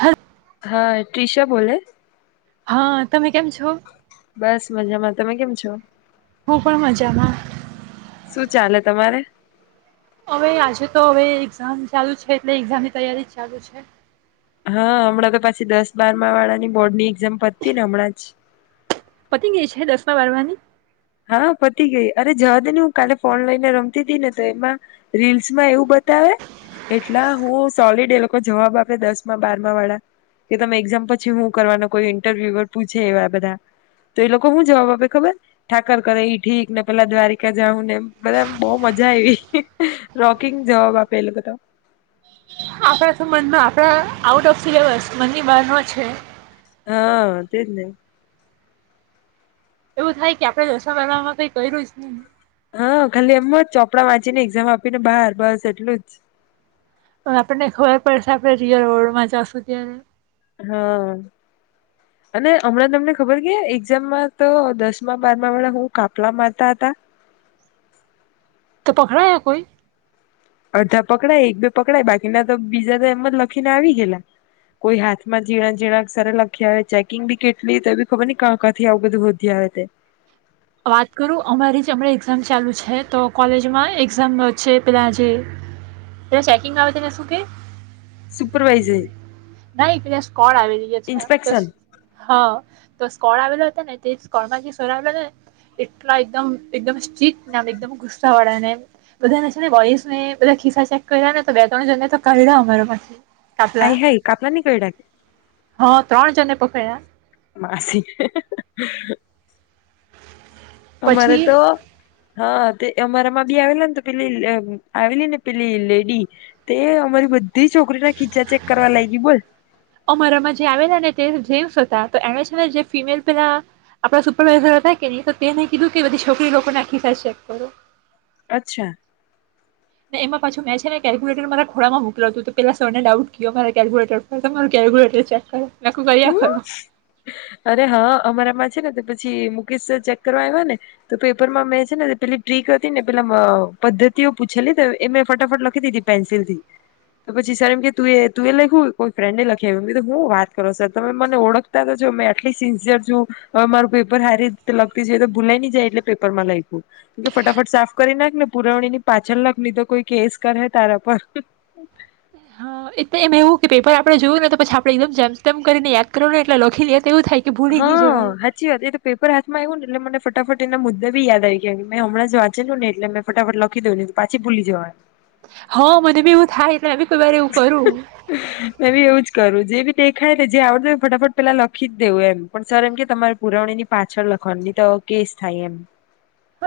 હર [unintelligible] હા તિશા બોલે? હા તમે કેમ છો? બસ મજામાં તમે કેમ છો? હું પણ મજામાં. શું ચાલે તમારે? હવે આજે તો હવે એક્ઝામ ચાલુ છે એટલે એક્ઝામની તૈયારી જ ચાલુ છે. હા હમણાં તો પાછી દસ બારમા વાળા ની બોર્ડ ની એક્ઝામ પતી ને હમણાં જ. પતી ગઈ છે દસમા બારમાની હા, પતી ગઈ અરે જવા દે ને હું કાલે ફોન લઈને રમતી તી ને તો એમાં રીલ્સ માં એવું બતાવે એટલા હું સોલીડ એ લોકો જવાબ આપે દસમાં, બારમા વાળા કે તમે એક્ઝામ પછી હું કરવાનો કોઈ ઇન્ટરવ્યુ પૂછે એવા બધા, તો એ લોકો હું જવાબ આપે ખબર ઠાકર કરે એ ઠીક, ને પેલા દ્વારિકા જઉં ને, એ બધા એમ બહ મજા આવી, રોકિંગ જવાબ આપેલ એ લોકો તો આપણા તો મનમાં આપણા આઉટ ઓફ સિલેબસ, મનની બારનો છે હા, તેજ ને એવું થાય કે આપણે દસમા-બારમા કઈ કર્યું જ નહી હા, ખાલી એમ જ ચોપડા વાંચીને એક્ઝામ આપીને બહાર, બસ એટલું જ હવે આપણને ખબર પડશે આપણે રિયલ રોડમાં જાશું ત્યારે હા, અને હમણાં તમને ખબર કે, એક્ઝામમાં તો દસમાં, બારમા વાળા હું કાપલા મારતા હતા તો, પકડાયા કોઈ અડધા પકડાય એક બે પકડાય બાકીના તો બીજા તો એમ જ લખીને આવી ગેલા, કોઈ હાથમાં ઝીણા, ઝીણા અક્ષર લખી આવે ચેકિંગ બી કેટલી તો એ બી ખબર ક કા કાથી આવું બધું હોધી આવે તે વાત કરું અમારી જ હમણા એક્ઝામ ચાલુ છે, તો કોલેજમાં એક્ઝામ છે, પેલા જે પેલા ચેકિંગ આવે તને શું કે સુપરવાઝી નાઈ કોણ આવેલી હ છે તો હા તો સ્કોળ આવેલો હતો ને તે સ્કોળમાં જે સર આવેલા હતા ને એટલા એકદમ, એકદમ સ્ટ્રીક એકદમ ગુસ્સા વાળા ને એમ બધા ને છે ને બોયઝ ને બધા ખિસ્સા ચેક કર્યા ને તો બે ત્રણ જણને તો કાઢ્યા અમારા માંથી કાપલા આઈ હાય કા હા, ત્રણ, જને પકડાયા માસી અમારે પછી તો હા, તે અમારા માં બી આવેલા ને તો પેલી આવેલી ને પેલી લેડી તે અમારી બધી તી છોકરી ના ખીચા ચેક કરવા લાગી બોલ અમારામાં જે આવેલા ને તે જેન્ટ્સ હતા તો એણે છેને જે ફિમેલ પેલા આપડા સુપરવાઈઝર હતા કે ની તો તેને કીધું કે બધી છોકરી લોકોને આખી ચેક કરું અચ્છા ને એમાં પાછું મે છે ને કેલ્ક્યુલેટર મારા ખોડામાં મોકલુ હતું તો પેલા સર ને ડાઉટ ગયો મારા કેલ્ક્યુટર પર તો મારુ કેલ્ક્યુલેટર ચેક કરો મેં કીધું કર્યા ખરું હ, અરે હા, અમારામાં ને તો પછી મુકેશ ચેક કરવા આવ્યા ને તો પેપરમાં મેં છે ને પેલી ટ્રીક હતી ને પેલા પદ્ધતિઓ પૂછેલી એ મેં ફટાફટ લખી દીધી પેન્સિલ થી તો પછી સર એમ કે તું એ લખ્યું કોઈ ફ્રેન્ડને લખીયુ મ હું વાત કરો સર તમે મને ઓળખતા તો છો મે આટલી સિન્સિયર છું હવે મારું પેપર હારીતે લગતી જઈ તો ભૂલાઈ ની જાય એટલે પેપર માં લખ્યું, ફટાફટ સાફ કરી નાખ ને પુરવણી ની પાછળ લખ ની તો કોઈ કેસ કરે તારા પર લે એમ એવું કે પેપર આપણે જોયું ને તો પછી આપણે એકદમ જેમતેમ કરીને યાદ કરું ને એટલે લખીને યા હા, હાચી વાત એ તો પેપર હાથમાં આવું ને એટ મને ફટાફટ એના મુદ્દા બી યાદ આઈ ગયા કે મે હણાંજ વાંચેલું ને એટલે મે ફાફટ લખી દઉ પાછી ભૂલી જવાય હ, મને બી એવું થાય હ, કોઈ વાર એવું કરું મેં બી એવું જ કરું જે બી દેખાય ને જે આવડત હો ફટાફટ પેલા લખી જ દેવું, એમ પણ સર એમ કે તમારી પુરાવણી ની પાછળ લખવાની તો કેસ થાય એમ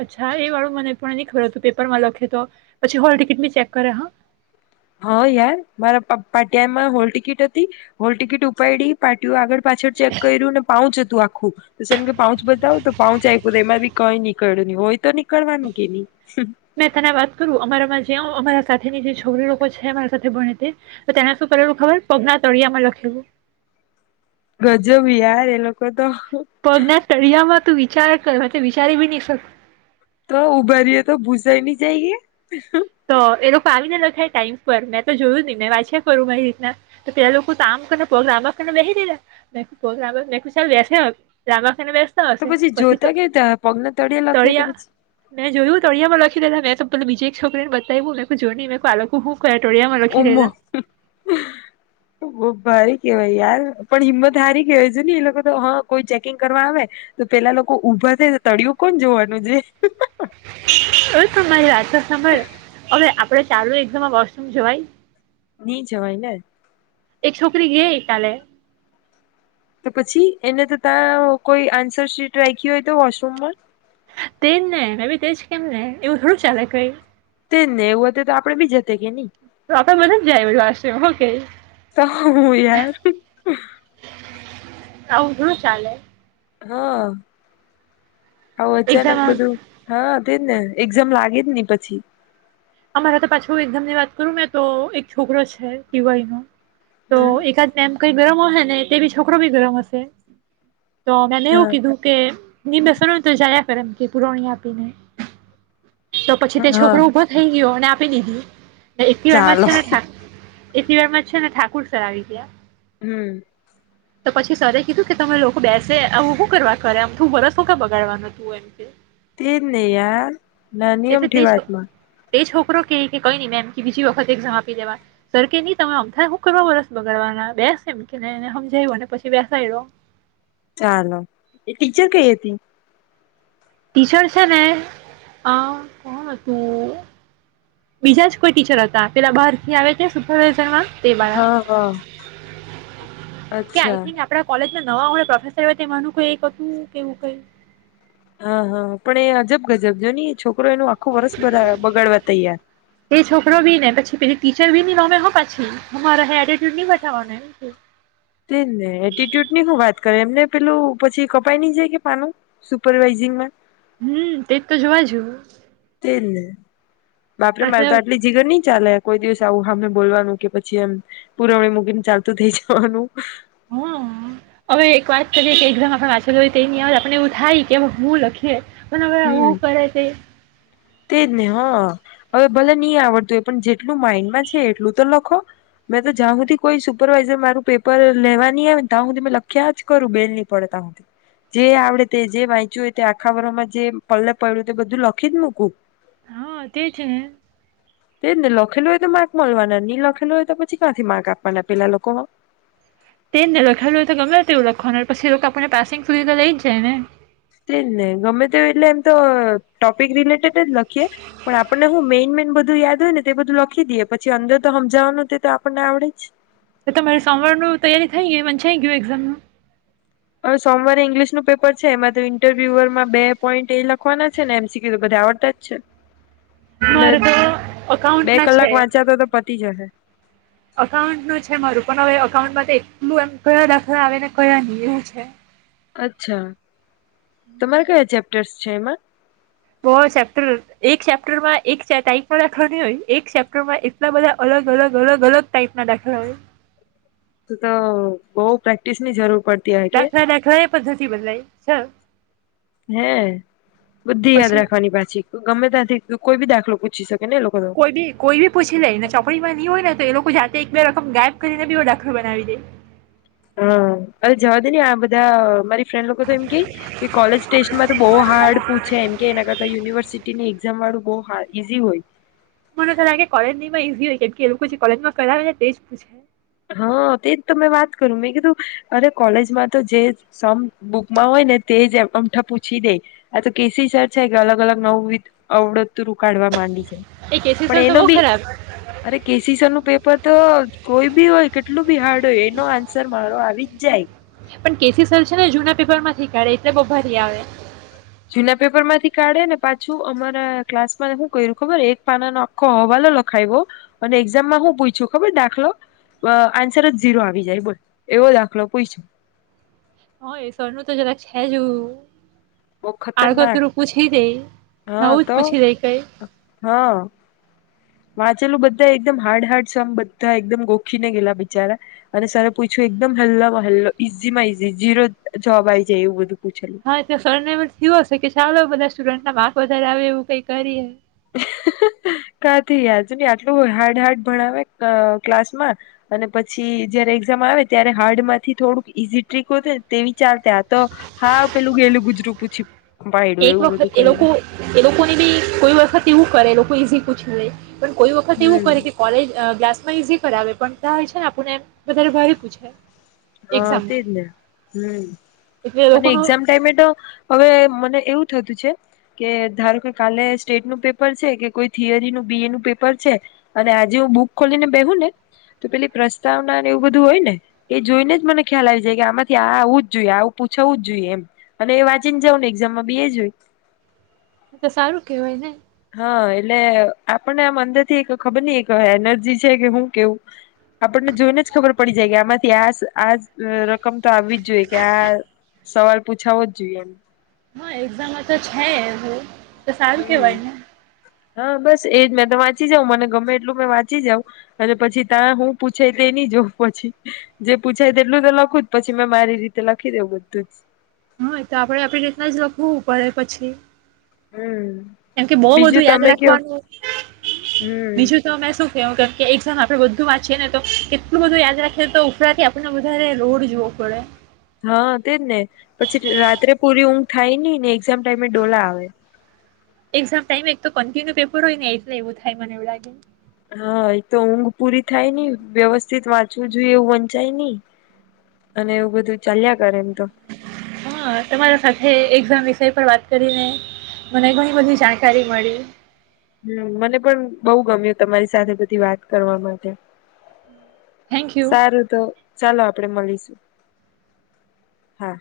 અચ્છા એ વાળું મને પણ ની ખબર હતું પેપર માં લખે તો પછી હોલ ટિકિટ બી ચેક કરે હ હા, યાર મારા પાટિયામાં હોલ ટિકિટ હતી, હોલ ટિકિટ ઉપાડી પાટીઓ આગળ પાછળ ચેક કર્યું ને પાઉંચ હતું આ સર કે પાઉચ બતાવું તો પાઉચ આપ્યું તો એમાં બી કઈ નીકળ્યું નહી હોય તો નીકળવાનું કે ની હ મેં તને વાત કરું અમારામાં જે અમારા સાથેની જે છોકરી લોકો છે અમારા સાથે ભણે તે તેને શું કરેલું ખબર પગના તળિયામાં લખેલું ગજબ યાર એ લોકો તો પગના તળિયામાં તું, વિચાર કર હ વિચારી બી નહી શક તો ઉભારીએે તો ભૂસાઈ નહી જાયએ તો એ લોકો આવી ને લખે ટાઈમ પર મેં તો જોયું ની મે વાંચ્યા કરું મારી રીતના તો પેલા લોકો આામ કરીને પગ લાંબા કરીને બેહી રેલા પગ [unintelligible] લાંબા કરીને બેસાય લાંબા બેસતા હશે પછી, જોતા કેવી રીતે પગના તળિયે લખ્યો તો તળિયા પછી મેં જોયું તળિયામાં લખી દેતા વિજય [unintelligible] છોકરીને બતાવ્યું મેં કે જો ની મે આ લોકો કયા ટોળિયામાં લખી રહેલા ઓમા બ ભારી કેવાય યાર પણ હિંમત હારી કેવાય જોની ને એ લોકો તો હા કોઈ ચેકિંગ કરવા આવે તો પેલા લોકો ઊભા થ તળિયુ કોણ જોવાનું છે એ તમારી વાત તો સાંભળ ચાલુ એક્ઝામ માં વોશરૂમ જવાય ની જવાય ને એક છોકરી ઘે કાલે તો પછી એને તો ત્યાં કોઈ આન્સરશીટ રાખી હોય તો વોશરૂમમાં તેજ ને મે બી તેજ કેમ ને એવું થોડું ચાલે કઈ તે ને એવું હત તો આપડ બી જ [unintelligible] શ હો કે [unintelligible] તો હું યાર આવું હુ ચાલે હા હા અચાનક એક્ઝામ બધું હા તેજને એકઝામ લાગે જ ને પછી અમારા તો પાછું એક્ઝામની વાત કરું મે તો એક છોકરો છે ટીવાય નો તો હમ એકાદ મેમ કઈ ગરમ હશે ને તે બી છોકરો બી ગરમ હશે તો મેને એવું હા કીધું કે ની બેસવા નો હોય જાયા કર એમ કે પુરોવણી આપીને તો પછી તે હા છોકરો ઉભો થઈ ગયોને આપી દીધી ના એટલી વારમાં ચાલો છે ને થા એટલી વારમાં છે ને ઠાકર સર આવી ગયા હમ તો પછી સરે કીધું કે તમે લોકો બેસે આવું હુ કરવા કરે અમથુ વરસ હુ કરવા બગાડવાનું તું એમ કે તેજ ને યાર નાની એટલે અમથી તે વાતમાં એ છોકરો કે કઈ ન મેમ કે બીજી વખત એક્ઝામ આપી દેવા, સર કે ની તમે અમથા હુ કરવા વરસ બગાડવાના બેસ એમ કે ને એને હમજાયું પછી બેસાડ્યો ચાલો એ ટીચર કઈ હતી હતી ટીચર છે ને અ કોણ હતું બીજા જ કોઈ ટીચર હતા પેલા બારથી આવે તે સુપરવિઝનમાં તે હા હા કે આ અચ્છા થીંક આપ કોલેજ જે નવા હો પ્રોફેસર હો તે માનું કોઈ એક હતું કેવું કઈ હા હા પણ એ અજબ ગજબ જો ની છોકરી છોકરા નું આખો વરષ બગાડવા તૈયાર. એ છોકરો બી ને પછી પે ટીચર બી ની નમે હા પાછી હો મારા હે એટીટ્યુડ ની બતાવવાનું એમ કે તેજને એટ્યુડ ની શું વાત કર એમને પેલું પછી કપાઈ નહી જાય કે પાનું સુપરવાઈઝિંગમાં? હમ તેજ તો જોવા જુ. તેજને બાપડે મારે એટલે તો આટલી જીગર નહી ચાલે. કોઈ દિવસ આવું હમે બોલવાનું કે પછી એમ પુરવણી મુકીન ચાલતું થઈ જવાનું. હમ હવે એક વાત કરીએ કે એક્ઝામ માં આપણે વાંચેલું તેની આવડે આપણને એવું થાય કે હવે હું લખીએ. ઘણા હમ આવું કરે તે તેજ ને હા હવે ભલે નહી આવડતું હોય પણ જેટલું માઈન્ડમાં છે એટલું તો લખો મેં તો જ્યાં સુધી કોઈ સુપરવાઈઝર મારું પેપર લેવા નહી આવે ને ત્યાં સુધી મેં લખ્યા જ કરું બેલ નહી પડે ત્યા સુધી જે આવડે તે જે વાંચ્યું તે આખા વરમાં જે પલ્લ પડ્યું તે બધું લખી જ મૂકું. હા તે જ ને તે જ ને લખેલું હોય તોજ માર્ક મળવાના નિ લખેલું હોય તો પછી ક્યાંથી માર્ક આપવાના પેલા લોકો. તે જ નને લખેલુંય તો ગમે તેવું લખવાનું પછી આપણને પાસિંગ સુધી તો લઈ જ જાય ને. તે નહ ગમે તે એટલે એમ તો ટોપિક રિલેટેડ લખીએ પણ આપ હું મેન મેન બધું યાદ હોય ને એ બધું લખી દેએ. પછી અંદર તો સમજાવવાનું તો આપણને એવડે જ. તો તમારી સોમવાર ન તૈયારી થઈ ગઈ મ થઈ ગયું એક્ઝામ નું? હવે સોમવારે ઈંગ્લિશનું પેપર છે એમાં તો ઇન્ટરવ્યુરમાં બે પોઈન્ટ એ લખવાના છે ને એમસીક્યુ તો બધા આવડતા જ છે. એટલે માર તો અકાઉન્ટ બે ના કલાક છે, વાંચ્યા તો પતી જશે અકાઉન્ટ નું છે મારું પણ હવે અઉન્ટમાં એટલું એમ કયા દાખલા આવેને કયા નિ એવું છે. અચ્છા. તમારે કયા ચેપ સ છે એમાં? બ ચેપ્ટર એક ચેપ્ટરમાં એક ટપ દાખલા ન હોય એક ચેપ્ટરમાં એટલા બધા અલગ અલગ અલગ અલગ ટાઈપ ના દાખલા હોય. તો બઉ પ્રેક્ટિસ ની જરૂર પડતી હોય કે દાખલા દાખલા એ પણ નથી બદલાય. સા હે બુદ્ધિ યાદ રાખવાની પાછી. ગમે ત્યાં તું કોઈ બી દાખલો પૂછી શકે. ને એ લોકો તો કોઈ બી કોઈ બી પૂછી લે ને ચોપડીમાં હોય ને તો એ લોકો જાતે એક બે રકમ ગાયબ કરીને બીવ દાખર બનાવી દે. હા અવે જવા દે ને આ બધા મારી ફ્રેન્ડ લોકો તો એમ કેય, કોલેજ ટેસ્ટમાં તો બહુ હાર્ડ પૂછે એમ કે એના કરતા યુનિવર્સિટીની જમવાડું બહ હ ઈઝી હોય. મને લાગે કોલેજ ની માં ઈઝી હોય કેમકે એ લોકો જે કોલેજમાં કરાવે તે જ પૂછે. હા તેજ તં વાત કરું મેં કીધું, અરે કોલેજમાં તો જે સમ બુકમાં હોય ને તે જ અમઠા પૂછી દે, આ તો કેસી સર છે કે અલગ અલગ નવું અવડતતું ર ઉકાડવા માંડી છે. એ કેસી પણ સર તો એનો બહુ બી ખરાબ અરે કે સી સર નું પેપર તો કોઈ હોય કેટલું હાર્ડ હોય એનો આન્સર મારો આવી જ જાય. પણ કેસી સર છે ને જૂના પેપર માંથી કાઢે એટલે બ ભારી આવે. જૂના પેપર માંથી કાઢે ને પાછું અમારા ક્લાસમાં શું કર્યું ખબર એક પાના નો આખો હવાલો લખાવ્યો, અને એક્ઝામમાં હું પૂછું ખબર દાખલો, આન્સર જ ઝીરો આવી જાય બોલ એવો દાખલો પૂછ્યો. હ એ સવનું તો જરાક છે જ આવું. બહુ આગ ખતરનાક તરું પૂછી દઈ, હા નવું જ તો પૂછી દઈ કઈ. હા વાંચેલું બધા એકદમ હાર્ડ હાર્ડ સમ બધા એકદમ ગોખીને ગેલા બિચારા, અને સર પૂછ્યું એકદમ હલ્લામાં હલ્ ઈઝી માં ઈઝી ઝીરો જવાબ આવી જાય એવું બધું. હા એ ફર એવ થયો હશે કે ચાલો બધા સ્ટુડન્ટ ના બાપ વધારે આવે એવું કઈ કરિએ. કાથી હજુ ન આટલું હાર્ડ હાર્ડ ભણાવે ક્લાસમાં, અને પછી જયારે એક્ઝામ આવે ત્યારે હાર્ડ માંથી થોડુંક ઈઝી ટ્રીક હોત ને તેવી ચાલ આ તો, હા પેલું ગયેલું ગુજરું પૂછ્યું. એક વખત એ લોકો એ લોકોને બી કોઈ વખત કેવું કરે એ લોકો ઇઝી પુછીલે પણ કોઈ વખત એવું કરે કે હમ કોલેજ ક્લા પેપર ઈઝી કરાવે પણ ત્યા જે ને આપુને વધારે ભારી પૂછે હા તેજ એક્ઝામમાં ને હમ્મ એટલે એ અને લોકોનું એક્ઝામ ટાઈમે તો હવે મને એવું થતું છે કે ધારો કે કાલે સ્ટેટ નું પેપર છે કે કોઈ થિયરી નું બી એ નું પેપર છે અને આજે હું બુક ખોલીને બેહું ને તો પેલી પ્રસ્તાવના એવું બધું હોય ને એ જોઈને જ મને ખ્યાલ આવી જાય કે આમાંથી આ આવું જ જોઈએ આવું પૂછવું જ જોઈએ એમ અને એ વાંચીને જાવ ને એક્ઝામમાં બેી એ જ હોય. તો સારું કેવાય ને હા એટલે આપણને આમ અંદર થી એક ખબર ની એક એનર્જી છે કે હું કેવું આપણને જોઈને જ ખબર પડી જાય આમાં ત્યાં આ રકમ તો આવવી જ જોઈએ કે આ સવા પૂછાવો જ જોઈએ હા એક્ઝામમાં તો છે હું તો સાર હમ કેવાય ને હા બસ એજ મેં તો વાંચી જાઉં મને ગમે એટલું મે વાંચી જાઉ અને પછી ત્યાં હું પૂછાય તે ન જોઉં પછી જે પૂછાય તે એટલું તો લખું જ પછી મેં મારી રીતે લખી દઉ બધું જ હ તો આપડે આપણી રીતના જ લખવું પડે પછી હું કેમકે બહ બધું યાદ રાખવાનું હમ બીજું તો મેમે શું કેવું કેમકે આપણે બધું વાંચીએ ને તો કેટલું બધું યાદખએ તો ઉપરાથી આપને વધારે રોડ જોવો પડે હા તેજ ને પછી રાત્રે પૂરી ઊંઘ થાય નહ ને સેમ ટાઈમે ડોલા આવે એક્ઝામ ટાઈમ એક તો કન્ટિન્યુ પેપર હોય ને એટલે એવું થાય મને એવું લાગે હા આતો હ પૂરી થાય ને વ્યવસ્થિત વાત ું જોઈ એવું વંચાય નહી અને એવું બધું ચાલ્યા કરે તો હા તમારા સાથે એામ ક પણ વાત કરીને મને ઘણી બધી જાણકારી મળી હમ મને પણ બહુ ગમ્યું તમારી સાથે બધી વાત કરવા માટે થેન્ક યુ સારું તો ચાલો આપ આપ મળીશું હા